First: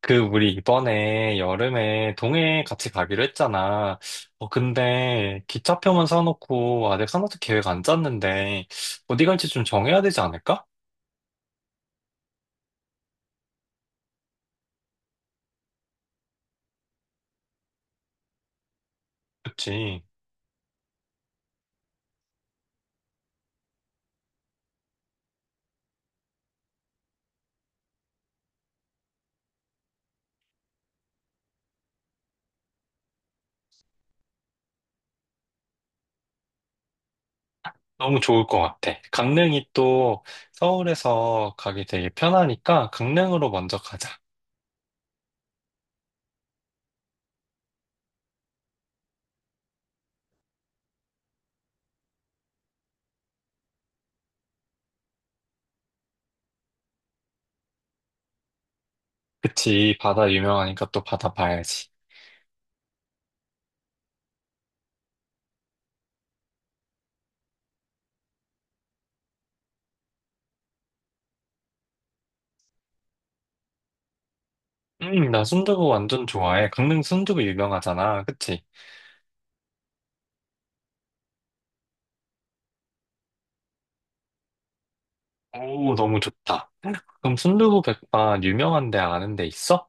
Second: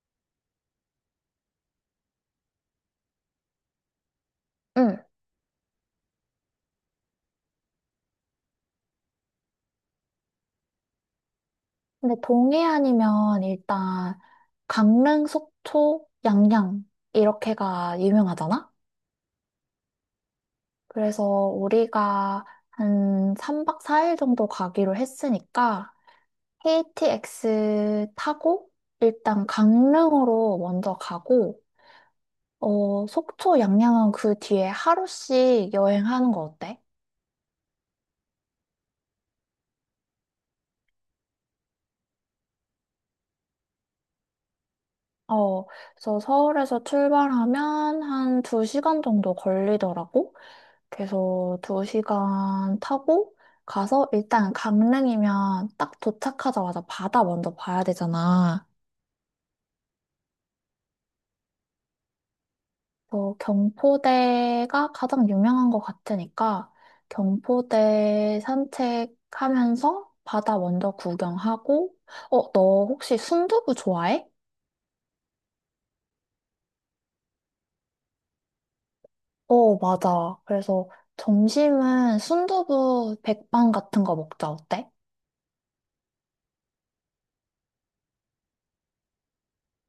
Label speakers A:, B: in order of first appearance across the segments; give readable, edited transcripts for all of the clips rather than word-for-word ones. A: 그, 우리 이번에 여름에 동해 같이 가기로 했잖아.
B: 응.
A: 근데 기차표만 사놓고 아직 하나도 계획 안 짰는데 어디 갈지 좀 정해야 되지 않을까?
B: 근데 동해안이면 일단 강릉, 속초, 양양 이렇게가 유명하잖아?
A: 그치.
B: 그래서 우리가 한 3박 4일 정도 가기로 했으니까 KTX 타고 일단 강릉으로 먼저 가고 속초, 양양은 그 뒤에 하루씩 여행하는 거 어때?
A: 너무 좋을 것 같아. 강릉이 또 서울에서 가기 되게 편하니까 강릉으로 먼저 가자.
B: 어, 그래서 서울에서 출발하면 한 2시간 정도 걸리더라고. 그래서 두 시간 타고 가서 일단 강릉이면 딱 도착하자마자 바다 먼저 봐야 되잖아.
A: 그치. 바다 유명하니까 또 바다 봐야지.
B: 그 경포대가 가장 유명한 것 같으니까 경포대 산책하면서 바다 먼저 구경하고, 너 혹시 순두부 좋아해?
A: 나 순두부 완전 좋아해. 강릉 순두부 유명하잖아. 그치?
B: 어, 맞아. 그래서 점심은 순두부 백반 같은 거 먹자. 어때?
A: 오, 너무 좋다. 그럼 순두부 백반 유명한 데 아는 데 있어?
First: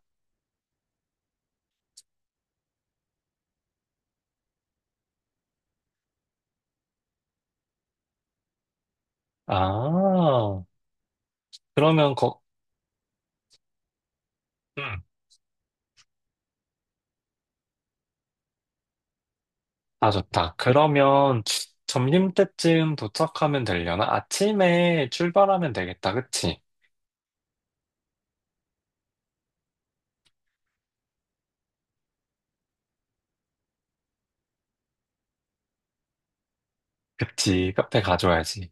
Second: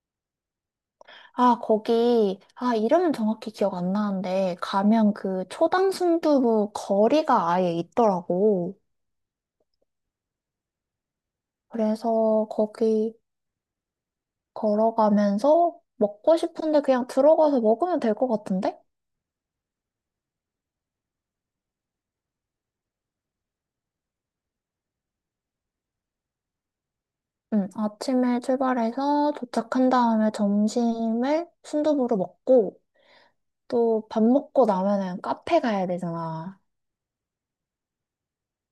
B: 이름은 정확히 기억 안 나는데, 가면 그 초당 순두부 거리가 아예 있더라고.
A: 아, 그러면 거,
B: 그래서 거기
A: 음,
B: 걸어가면서 먹고 싶은데 그냥 들어가서 먹으면 될 것 같은데?
A: 아, 좋다. 그러면 점심 때쯤 도착하면 되려나? 아침에 출발하면 되겠다. 그치?
B: 응, 아침에 출발해서 도착한 다음에 점심을 순두부로 먹고, 또 밥 먹고 나면은 카페 가야 되잖아.
A: 그치. 카페 가줘야지.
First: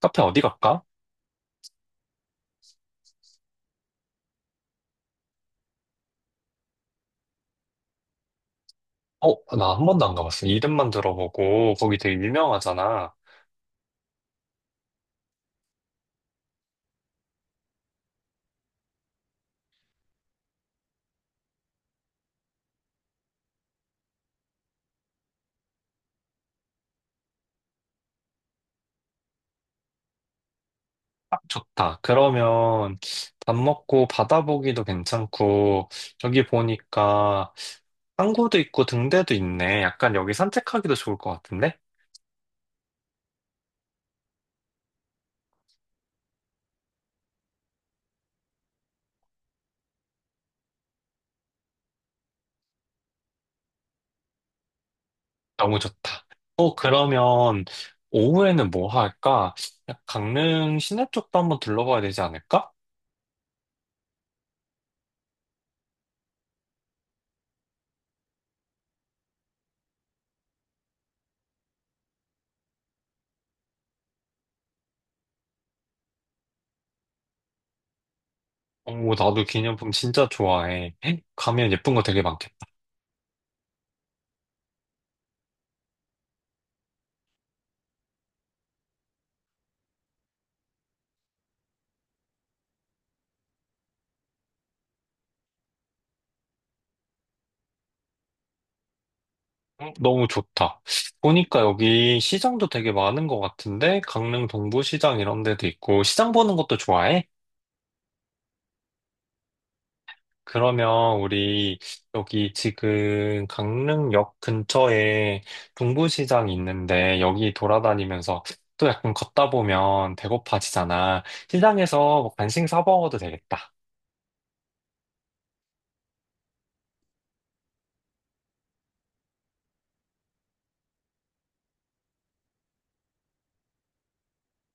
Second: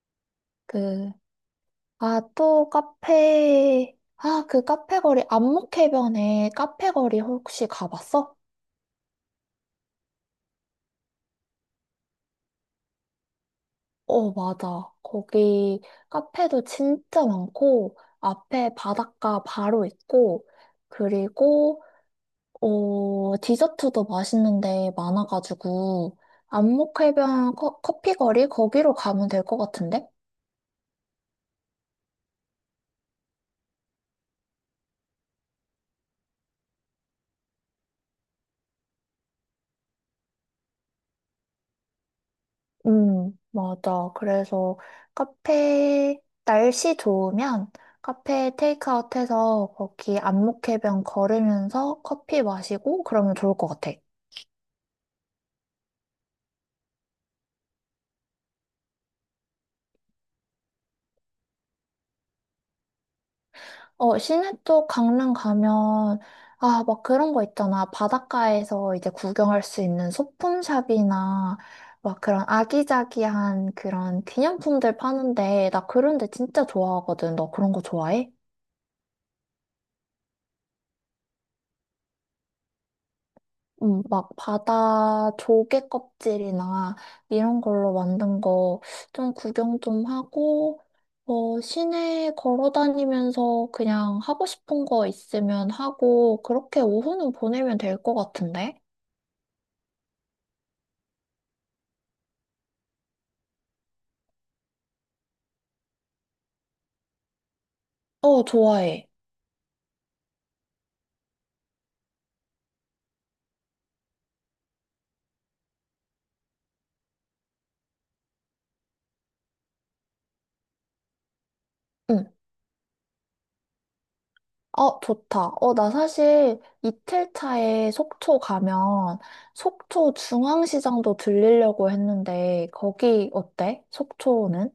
A: 카페 어디 갈까?
B: 그, 그 카페 거리, 안목해변에 카페 거리 혹시 가봤어?
A: 어, 나 한 번도 안 가봤어. 이름만 들어보고, 거기 되게 유명하잖아.
B: 어, 맞아. 거기 카페도 진짜 많고, 앞에 바닷가 바로 있고, 그리고, 디저트도 맛있는데 많아가지고, 안목해변 커피 거리? 거기로 가면 될 것 같은데?
A: 아, 좋다. 그러면 밥 먹고 바다 보기도 괜찮고, 저기 보니까 항구도 있고 등대도 있네. 약간 여기 산책하기도 좋을 것 같은데?
B: 맞아. 그래서 카페, 날씨 좋으면 카페 테이크아웃 해서 거기 안목해변 걸으면서 커피 마시고 그러면 좋을 것 같아.
A: 너무 좋다. 어, 그러면 오후에는 뭐 할까? 강릉 시내 쪽도 한번 둘러봐야 되지 않을까?
B: 시내 쪽 강릉 가면, 막 그런 거 있잖아. 바닷가에서 이제 구경할 수 있는 소품샵이나, 막 그런 아기자기한 그런 기념품들 파는데, 나 그런 데 진짜 좋아하거든. 너 그런 거 좋아해?
A: 오, 나도 기념품 진짜 좋아해. 가면 예쁜 거 되게 많겠다.
B: 응. 막 바다 조개 껍질이나 이런 걸로 만든 거 좀 구경 좀 하고, 시내 걸어 다니면서 그냥 하고 싶은 거 있으면 하고, 그렇게 오후는 보내면 될 것 같은데?
A: 너무 좋다. 보니까 여기 시장도 되게 많은 것 같은데, 강릉 동부시장 이런 데도 있고, 시장 보는 것도 좋아해?
B: 어, 좋아해.
A: 그러면 우리 여기 지금 강릉역 근처에 동부시장이 있는데 여기 돌아다니면서 또 약간 걷다 보면 배고파지잖아. 시장에서
B: 응.
A: 뭐 간식 사 먹어도 되겠다.
B: 어, 좋다. 어, 나 사실 이틀 차에 속초 가면 속초 중앙시장도 들리려고 했는데 거기 어때? 속초는?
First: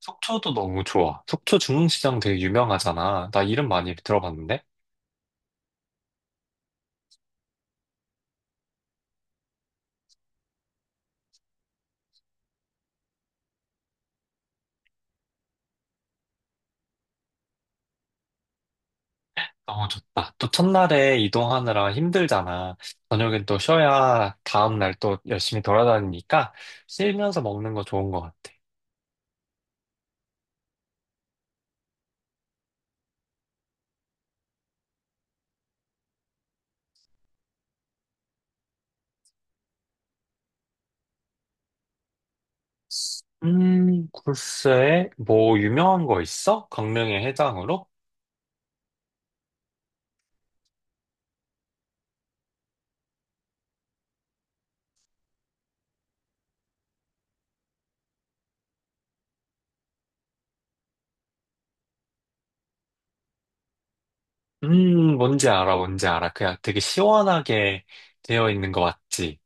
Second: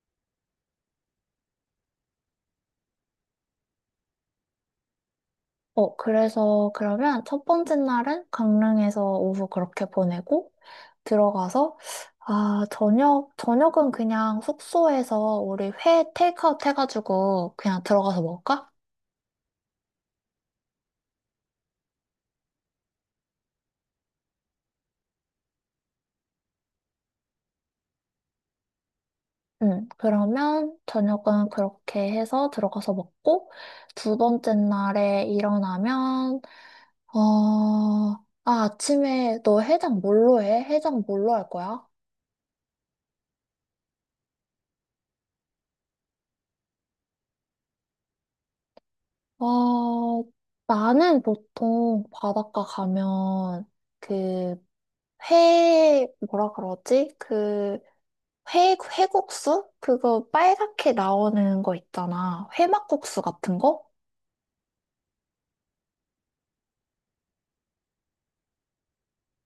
A: 속초도 너무 좋아. 속초 중흥시장 되게 유명하잖아. 나 이름 많이 들어봤는데?
B: 그래서 그러면 첫 번째 날은 강릉에서 오후 그렇게 보내고 들어가서 저녁은 그냥 숙소에서 우리 회 테이크아웃 해가지고 그냥 들어가서 먹을까?
A: 너무 좋다. 또 첫날에 이동하느라 힘들잖아. 저녁엔 또 쉬어야 다음날 또 열심히 돌아다니니까 쉬면서 먹는 거 좋은 것 같아.
B: 그러면 저녁은 그렇게 해서 들어가서 먹고, 두 번째 날에 일어나면, 아침에 너 해장 뭘로 해? 해장 뭘로 할 거야?
A: 글쎄, 뭐, 유명한 거 있어? 강릉의 해장으로?
B: 어, 나는 보통 바닷가 가면, 그, 회, 뭐라 그러지? 회국수? 그거 빨갛게 나오는 거 있잖아. 회막국수 같은 거?
A: 뭔지 알아, 뭔지 알아. 그냥 되게 시원하게 되어 있는 거 맞지?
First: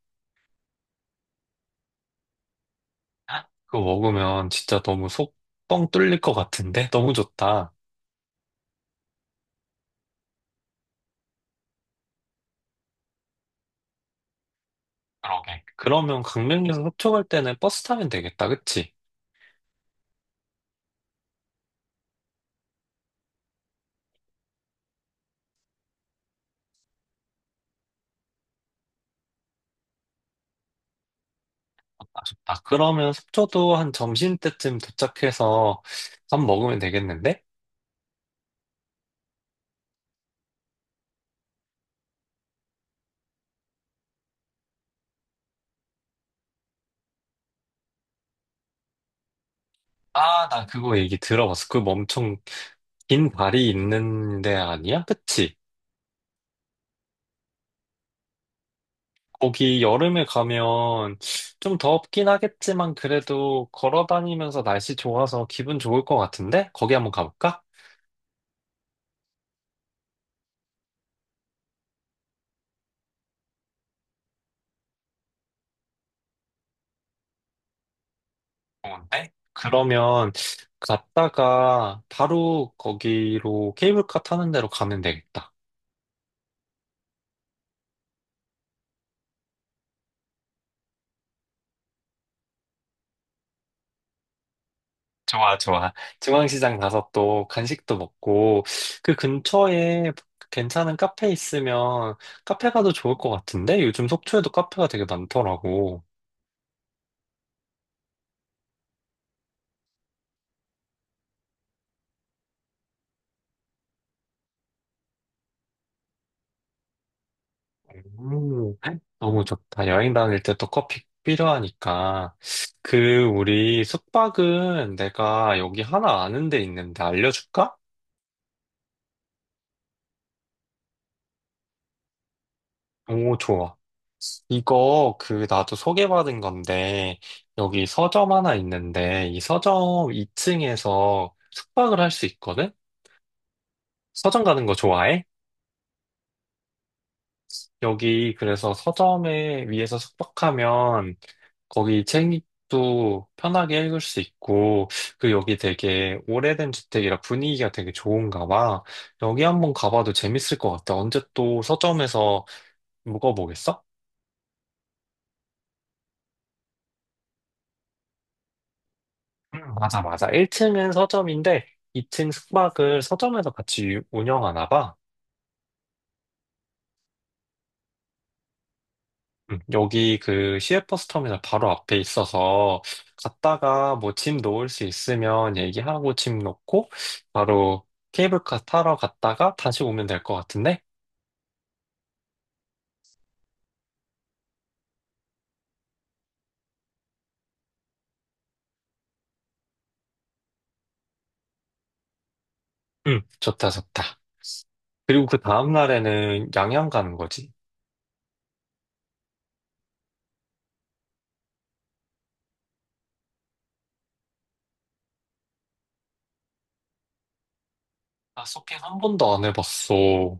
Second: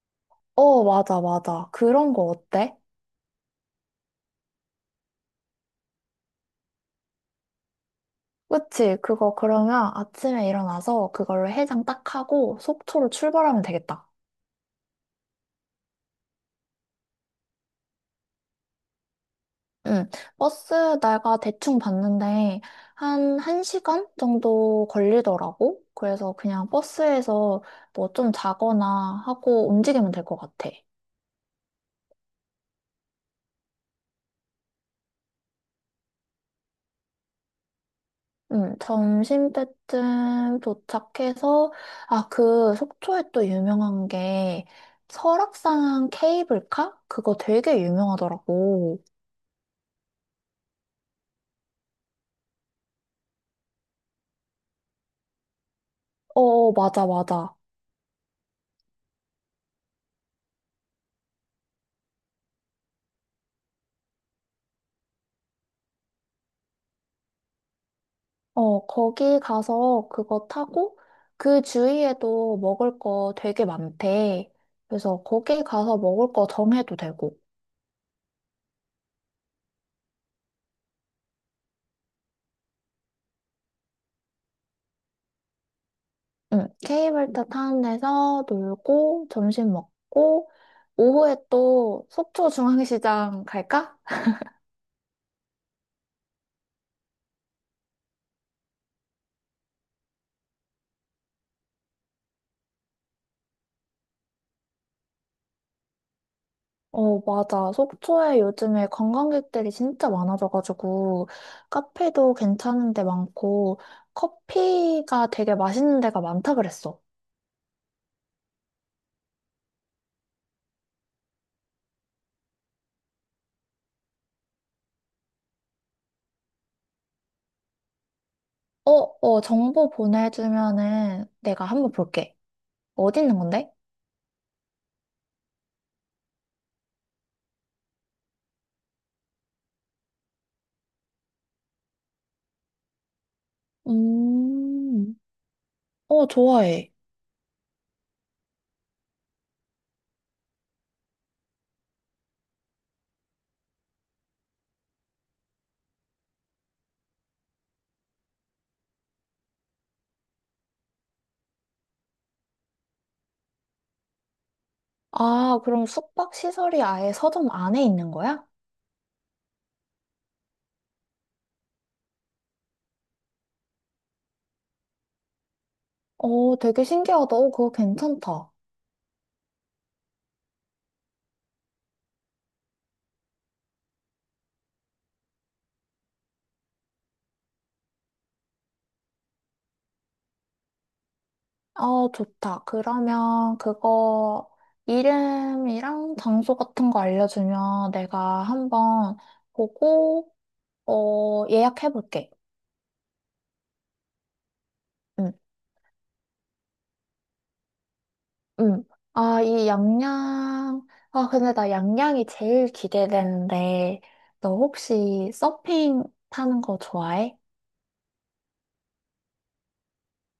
B: 어, 맞아, 맞아. 그런 거 어때?
A: 그거 먹으면 진짜 너무 속 뻥 뚫릴 것 같은데? 너무 좋다.
B: 그치? 그거 그러면 아침에 일어나서 그걸로 해장 딱 하고 속초로 출발하면 되겠다.
A: 그러게. 그러면 강릉에서 속초 갈 때는 버스 타면 되겠다, 그치?
B: 응. 버스 내가 대충 봤는데 한 1시간 정도 걸리더라고. 그래서 그냥 버스에서 뭐 좀 자거나 하고 움직이면 될 것 같아.
A: 아, 좋다. 그러면 속초도 한 점심때쯤 도착해서 밥 먹으면 되겠는데?
B: 응. 점심 때쯤 도착해서 그 속초에 또 유명한 게 설악산 케이블카? 그거 되게 유명하더라고.
A: 아, 나 그거 얘기 들어봤어. 그거 엄청 긴 다리 있는 데 아니야? 그치?
B: 어, 어, 맞아, 맞아.
A: 거기 여름에 가면 좀 덥긴 하겠지만 그래도 걸어 다니면서 날씨 좋아서 기분 좋을 것 같은데? 거기 한번 가볼까?
B: 거기 가서 그거 타고 그 주위에도 먹을 거 되게 많대. 그래서 거기 가서 먹을 거 정해도 되고.
A: 좋은데? 그러면 갔다가 바로 거기로 케이블카 타는 데로 가면 되겠다.
B: 응, 케이블카 타는 데서 놀고 점심 먹고 오후에 또 속초 중앙시장 갈까?
A: 좋아, 좋아. 중앙시장 가서 또 간식도 먹고 그 근처에 괜찮은 카페 있으면 카페 가도 좋을 것 같은데? 요즘 속초에도 카페가 되게 많더라고.
B: 어, 맞아. 속초에 요즘에 관광객들이 진짜 많아져가지고 카페도 괜찮은 데 많고 커피가 되게 맛있는 데가 많다 그랬어.
A: 너무 좋다. 여행 다닐 때 또 커피 필요하니까. 그, 우리 숙박은 내가 여기 하나 아는 데 있는데 알려줄까?
B: 어, 어, 정보 보내주면은 내가 한번 볼게. 어디
A: 오,
B: 있는 건데?
A: 좋아. 이거 그 나도 소개받은 건데 여기 서점 하나 있는데 이 서점 2층에서 숙박을 할 수 있거든? 서점 가는 거
B: 음,
A: 좋아해?
B: 어, 좋아해.
A: 여기 그래서 서점에 위에서 숙박하면 거기 책도 편하게 읽을 수 있고, 그 여기 되게 오래된 주택이라 분위기가 되게 좋은가 봐. 여기 한번 가봐도 재밌을 것 같아. 언제 또 서점에서 묵어보겠어?
B: 아, 그럼 숙박 시설이 아예 서점 안에 있는 거야?
A: 맞아, 맞아. 1층은 서점인데, 2층 숙박을 서점에서 같이 운영하나 봐.
B: 어, 되게 신기하다. 어, 그거 괜찮다.
A: 여기 그 시외버스 터미널 바로 앞에 있어서 갔다가 뭐 짐 놓을 수 있으면 얘기하고 짐 놓고 바로 케이블카 타러 갔다가 다시 오면 될 것 같은데?
B: 어, 좋다. 그러면 그거 이름이랑 장소 같은 거 알려주면 내가 한번 보고, 예약해볼게.
A: 응, 좋다, 좋다. 그리고
B: 응.
A: 그 다음날에는 양양 가는 거지.
B: 음. 아, 이 양양. 근데 나 양양이 제일 기대되는데, 너 혹시 서핑 타는 거 좋아해?
A: 아, 서핑 한 번도 안 해봤어.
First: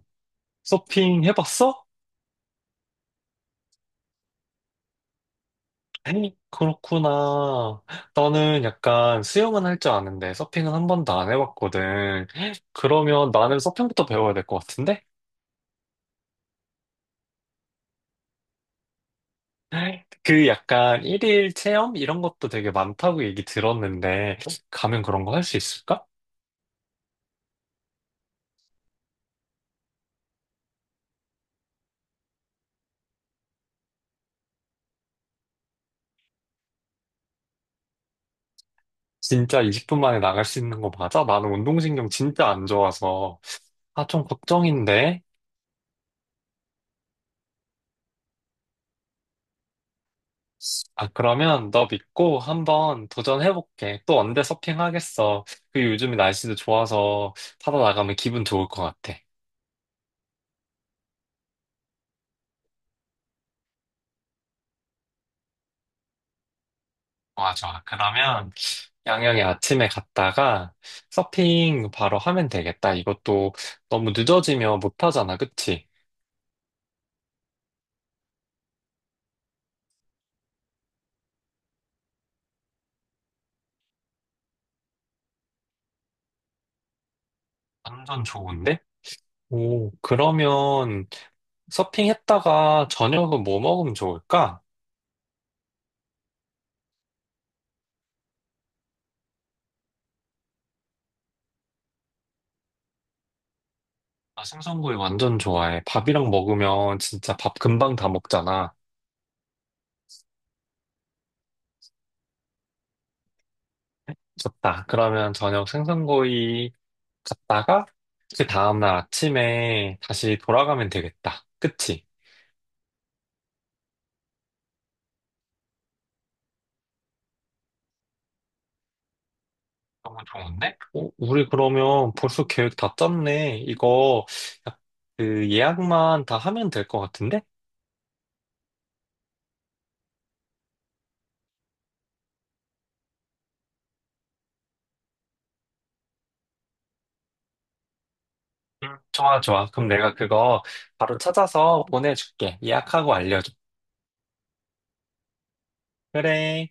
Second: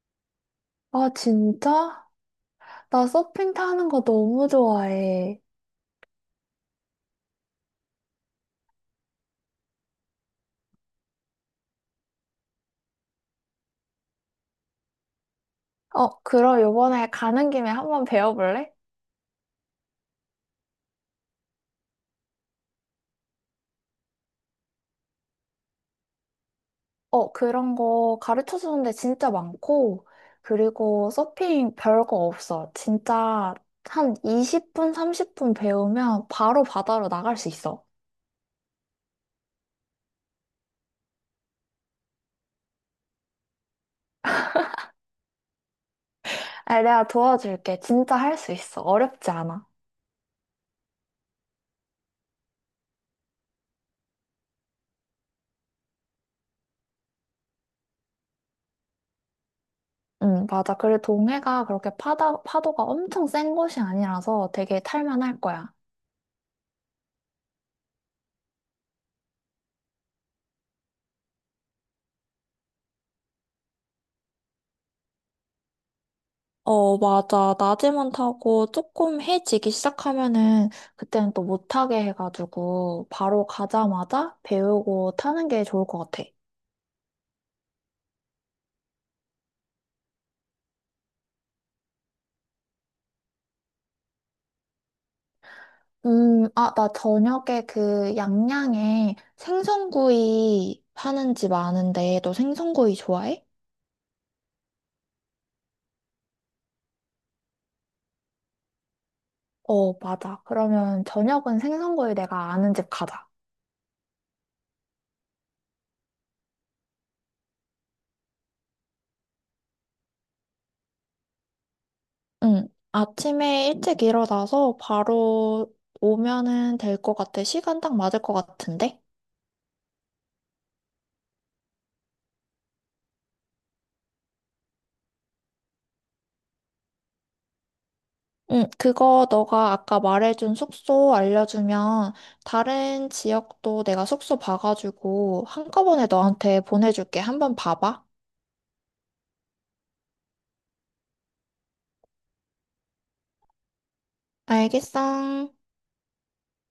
B: 아,
A: 서핑 해봤어?
B: 진짜? 나 서핑 타는 거 너무 좋아해.
A: 에이, 그렇구나. 나는 약간 수영은 할 줄 아는데 서핑은 한 번도 안 해봤거든. 그러면 나는 서핑부터 배워야 될 것 같은데?
B: 그럼 요번에 가는 김에 한번 배워볼래?
A: 그 약간 일일 체험? 이런 것도 되게 많다고 얘기 들었는데, 가면 그런 거 할 수 있을까?
B: 그런 거 가르쳐 주는데 진짜 많고, 그리고 서핑 별 거 없어. 진짜 한 20분, 30분 배우면 바로 바다로 나갈 수 있어.
A: 진짜 20분 만에 나갈 수 있는 거 맞아? 나는 운동신경 진짜 안 좋아서. 아, 좀 걱정인데.
B: 아, 내가 도와줄게. 진짜 할 수 있어. 어렵지 않아.
A: 아, 그러면 너 믿고 한번 도전해볼게. 또 언제 서핑하겠어. 그 요즘 날씨도 좋아서 타다 나가면 기분 좋을 것 같아.
B: 응, 맞아. 그리고 동해가 그렇게 파도가 엄청 센 곳이 아니라서 되게 탈만할 거야.
A: 좋아, 좋아. 그러면 양양에 아침에 갔다가 서핑 바로 하면 되겠다. 이것도 너무 늦어지면 못하잖아, 그치?
B: 어, 맞아. 낮에만 타고 조금 해지기 시작하면은 그때는 또 못하게 해가지고 바로 가자마자 배우고 타는 게 좋을 것 같아.
A: 완전 좋은데? 오, 그러면 서핑했다가 저녁은 뭐 먹으면 좋을까?
B: 나 저녁에 그 양양에 생선구이 파는 집 아는데 너 생선구이 좋아해?
A: 나 생선구이 완전 좋아해. 밥이랑 먹으면 진짜 밥 금방 다 먹잖아.
B: 어, 맞아. 그러면 저녁은 생선구이 내가 아는 집 가자.
A: 좋다. 그러면 저녁 생선구이 갔다가 그 다음날 아침에 다시 돌아가면 되겠다. 그치?
B: 응. 아침에 일찍 일어나서 바로 오면은 될 것 같아. 시간 딱 맞을 것 같은데?
A: 너무 좋은데? 어, 우리 그러면 벌써 계획 다 짰네. 약- 그 예약만 다 하면 될 것 같은데?
B: 응, 그거 너가 아까 말해준 숙소 알려주면 다른 지역도 내가 숙소 봐가지고 한꺼번에 너한테 보내줄게. 한번 봐봐.
A: 응, 좋아, 좋아. 그럼 내가 그거 바로 찾아서 보내줄게. 예약하고 알려줘.
B: 알겠어.
A: 그래.